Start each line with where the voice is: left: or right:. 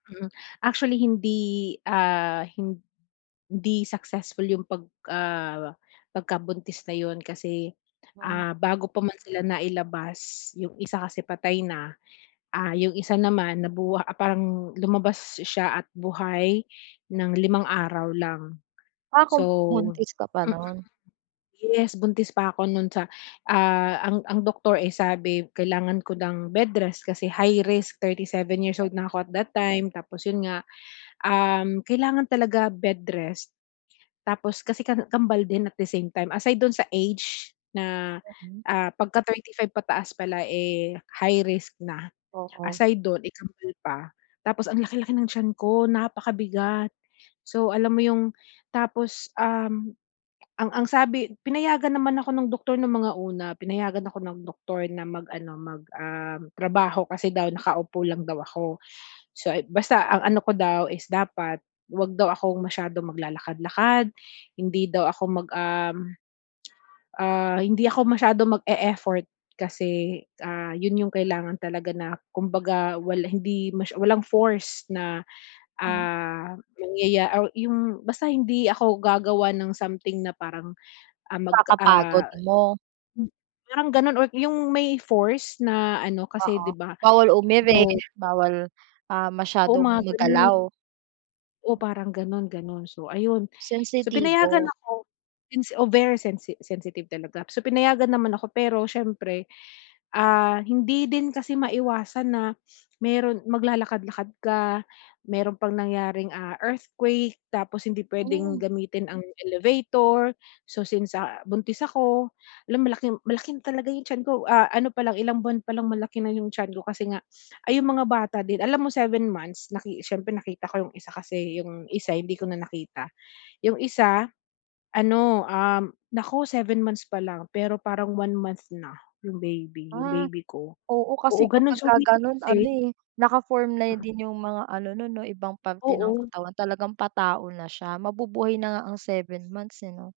left: Hmm. Actually hindi ah, hindi successful 'yung 'pag ah, pagkabuntis na 'yun kasi,
right: Hmm.
left: ah, bago pa man sila nailabas, 'yung isa kasi patay na, ah, 'yung isa naman nabu ah, parang lumabas siya at buhay ng limang araw lang.
right: Ah, kom
left: So
right: buntis ka pa,
left: mm.
right: no'n?
left: Yes, buntis pa ako 'non sa, ah ang ang doktor, eh, sabi kailangan ko ng bed rest, kasi high risk, 37 years
right: Hmm.
left: old na ako at that time, tapos 'yun nga, um, kailangan talaga bed rest. Tapos kasi ka kambal din at the same time. Aside dun sa age na,
right: Mhm.
left: ah, 'pagka 35 pataas pala eh, high risk na,
right: Oo.
left: aside do'n eh, kambal pa. Tapos ang laki-laki ng tiyan ko, napakabigat. So alam mo 'yung tapos, um, ah, ang ang sabi pinayagan naman ako ng doktor ng mga una, pinayagan ako ng doktor na mag ano, mag um, trabaho kasi daw nakaupo lang daw ako. So, basta ang ano ko daw is dapat huwag daw akong masyadong maglalakad-lakad, hindi daw ako mag ah, ah, hindi ako masyadong mag-e-effort kasi, ah, 'yun 'yung kailangan talaga na kumbaga wala hindi masya walang force na,
right: Hmm.
left: ah, mangyaya o 'yung basta hindi ako gagawa ng something na parang, ah, mag,
right: Kakapagod
left: ah
right: mo.
left: Hmm. Parang ganun or 'yung may force na ano kasi
right: Oo.
left: 'di ba,
right: Bawal
left: kasi
right: umiri,
left: daw
right: bawal, ah,
left: Oo,
right: masyadong
left: mga ganun.
right: magalaw.
left: Oo, parang ganon ganon. So ayun. So pinayagan
right: Sensitibo.
left: ako since oh very sensi sensitive talaga. So, pinayagan naman ako, pero siyempre, ah, hindi din kasi maiwasan na meron maglalakad-lakad ka, meron pang nangyaring, ah, earthquake tapos hindi pwedeng
right: Hmm.
left: gamitin ang elevator. So since, ah, buntis ako alam malaki malaking talaga 'yung tiyan ko. Ah, ano palang ilang buwan pa lang malaki na 'yung tiyan ko kasi nga ay 'yung mga bata din alam mo 7 months naki siyempre nakita ko 'yung isa kasi, 'yung isa
right: [unintelligible]
left: hindi ko na nakita. 'Yung isa, ano, um, naku 7 months pa lang, pero parang 1 month na, 'yung baby 'yung
right: Ah.
left: baby ko.
right: Oo
left: Oo,
right: kasi
left: gano'n siya,
right: kapagka
left: meaning to
right: ganon
left: say
right: ano eh, naka-form na
left: Mm.
right: din yung mga ano nun 'no, ibang parte ng
left: Oo.
right: katawan. Talagang patao na siya mabubuhay na nga ang 7 months, eh 'no?